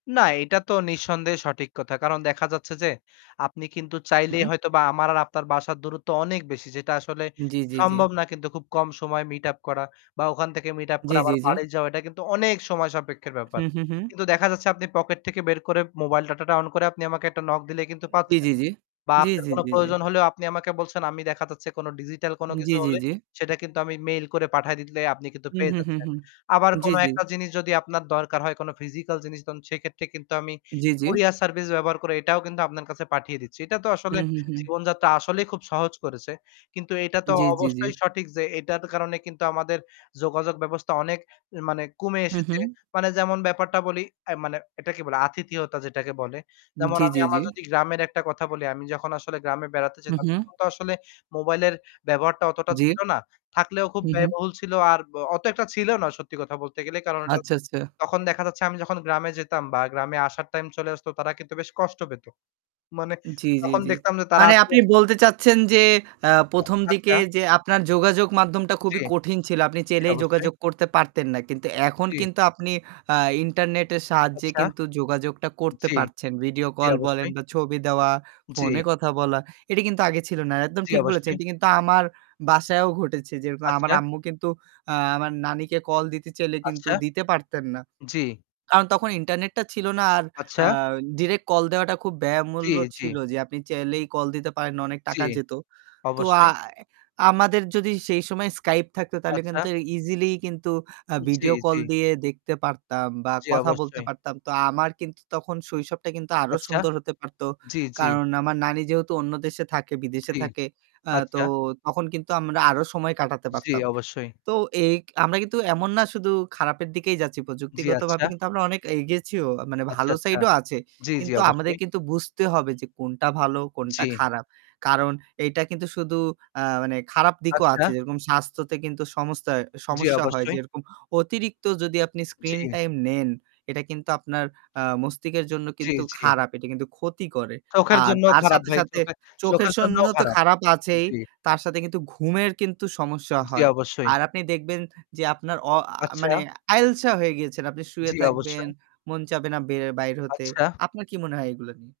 না, এটা তো নিঃসন্দেহে সঠিক কথা। কারণ দেখা যাচ্ছে যে, আপনি কিন্তু চাইলেই উহু। হয়তোবা আমার আর আপনার বাসার দূরত্ব অনেক বেশি যেটা আসলে জি, জি, জি। সম্ভব না কিন্তু খুব কম সময়ে meet up করা। বা ওখান থেকে meet up জি, করে জি, আবার জি। বাড়ি যাওয়া এটা কিন্তু অনেক সময়সাপেক্ষ ব্যাপার। হুম, হুম, হুম। কিন্তু দেখা যাচ্ছে আপনি pocket থেকে বের করে mobile data-টা on করে আপনি আমাকে একটা knock দিলে কিন্তু জি, পাচ্ছেন। জি, জি। বা জি, আপনার জি, কোন জি, প্রয়োজন হলেও আপনি আমাকে বলছেন। আমি দেখা যাচ্ছে কোন digital কোন উম কিছু জি, জি, হলে জি। সেটা কিন্তু আমি mail করে পাঠায় দিলে আপনি কিন্তু হুম, পেয়ে হুম, হুম, যাচ্ছেন। হুম। আবার জি, কোন জি। একটা জিনিস যদি আপনার দরকার হয় কোন physical জিনিস তখন সেক্ষেত্রে কিন্তু আমি জি, জি। courier service ব্যবহার করে এটাও কিন্তু আপনার কাছে পাঠিয়ে দিচ্ছি। এটা তো আসলে হুম, হুম, হুম। জীবনযাত্রা আসলেই খুব সহজ করেছে। কিন্তু এটা তো জি, জি, জি। অবশ্যই সঠিক যে এটার কারণে কিন্তু আমাদের যোগাযোগ ব্যবস্থা অনেক মানে কমে হু, এসেছে। হুম। মানে যেমন ব্যাপারটা বলি অ্যা মানে এটাকে বলে আতিথিয়তা যেটাকে বলে। উম যেমন জি, আমি জি, জি। আমার যদি গ্রামের একটা কথা বলি, আমি যখন আসলে গ্রামে বেড়াতে হুম, যেতাম হুম। তখন তো আসলে mobile এর ব্যবহারটা অতটা জী। ছিল না। থাকলেও খুব উহু। ব্যয়বহুল ছিল আর ব অত একটা ছিল না সত্যি কথা বলতে গেলে। কারণ এটা আচ্ছা, আচ্ছা। তখন দেখা যাচ্ছে আমি যখন গ্রামে যেতাম বা গ্রামে আসার time চলে আসত তারা কিন্তু বেশ কষ্ট পেত। মানে জি, জি, তখন জি। দেখতাম যে তারা মানে আসলে আপনি বলতে চাচ্ছেন যে, আ অ্যা আচ্ছা। প্রথমদিকে যে আপনার যোগাযোগ মাধ্যমটা জী, খুবই কঠিন ছিল। আপনি জি, চাইলেই অবশ্যই। যোগাযোগ করতে পারতেন না। কিন্তু এখন জি। কিন্তু আপনি আ internet এর সাহায্যে আচ্ছা। কিন্তু যোগাযোগটা করতে জি। পারছেন। video জি call বলেন অবশ্যই। বা ছবি দেওয়া, জি। phone এ কথা বলা। এটি কিন্তু আগে ছিল না। একদম জি ঠিক বলেছেন। অবশ্যই। এটি কিন্তু আমার বাসায়ও ঘটেছে। যেরকম আমার আচ্ছা। আম্মু কিন্তু আ আমার নানীকে call দিতে চাইলে কিন্তু আচ্ছা। দিতে পারতেন না। জি। কারণ তখন internet টা ছিল না। আর আ আচ্ছা। direct call দেওয়াটা খুব জি, ব্যয়মূল্য জি। ছিল যে আপনি চাইলেই call দিতে পারেন না। অনেক জি। টাকা যেত। তো অবশ্যই। আয় আমাদের যদি সেই সময় Skype থাকত তাহলে আচ্ছা। কিন্তু easily কিন্তু আ জি, video জি। call দিয়ে দেখতে পারতাম বা জি কথা বলতে অবশ্যই। পারতাম। তো আ আমার কিন্তু তখন শৈশবটা কিন্তু আরও আচ্ছা। সুন্দর হতে পারত। জি, জি। কারণ আমার নানী যেহেতু অন্য দেশে থাকে, বিদেশে জি। থাকে, আ তো আচ্ছা। তখন কিন্তু আমরা আরও সময় কাটাতে জি পারতাম। অবশ্যই। তো এই আমরা কিন্তু এমন না শুধু খারাপের দিকেই যাচ্ছি। জি প্রযুক্তিগতভাবে আচ্ছা। কিন্তু আমরা অনেক এগিয়েছিও। মানে আচ্ছা, ভালো আচ্ছা। side ও আছে। জি, জি কিন্তু আমাদের অবশ্যই। কিন্তু বুঝতে হবে যে কোনটা ভালো কোনটা জি। খারাপ। কারণ এইটা কিন্তু শুধু আ মানে খারাপ দিকও আচ্ছা। আছে। যেরকম স্বাস্থ্যতে কিন্তু সমস্তা জি সমস্যা হয়। অবশ্যই। যেরকম অতিরিক্ত যদি আপনি screen জি। time নেন। এটা কিন্তু আপনার আ মস্তিষ্কের জন্য জি, কিন্তু জি। খারাপ। এটি কিন্তু ক্ষতি করে। চোখের আর জন্যও তার খারাপ সাথে, ভাই, সাথে, চোখে চোখের চোখের জন্য জন্যও তো খারাপ। খারাপ আছেই। জি। তার সাথে কিন্তু ঘুমের কিন্তু সমস্যা জি হয়। অবশ্যই। আর আপনি দেখবেন যে আপনার অ আ মানে আচ্ছা। আইলসা হয়ে গেছেন। আপনি শুয়ে জি থাকবেন, অবশ্যই। মন চাবে না বের বাইর হতে। আচ্ছা। আপনার কি মনে হয় এগুলো নিয়ে?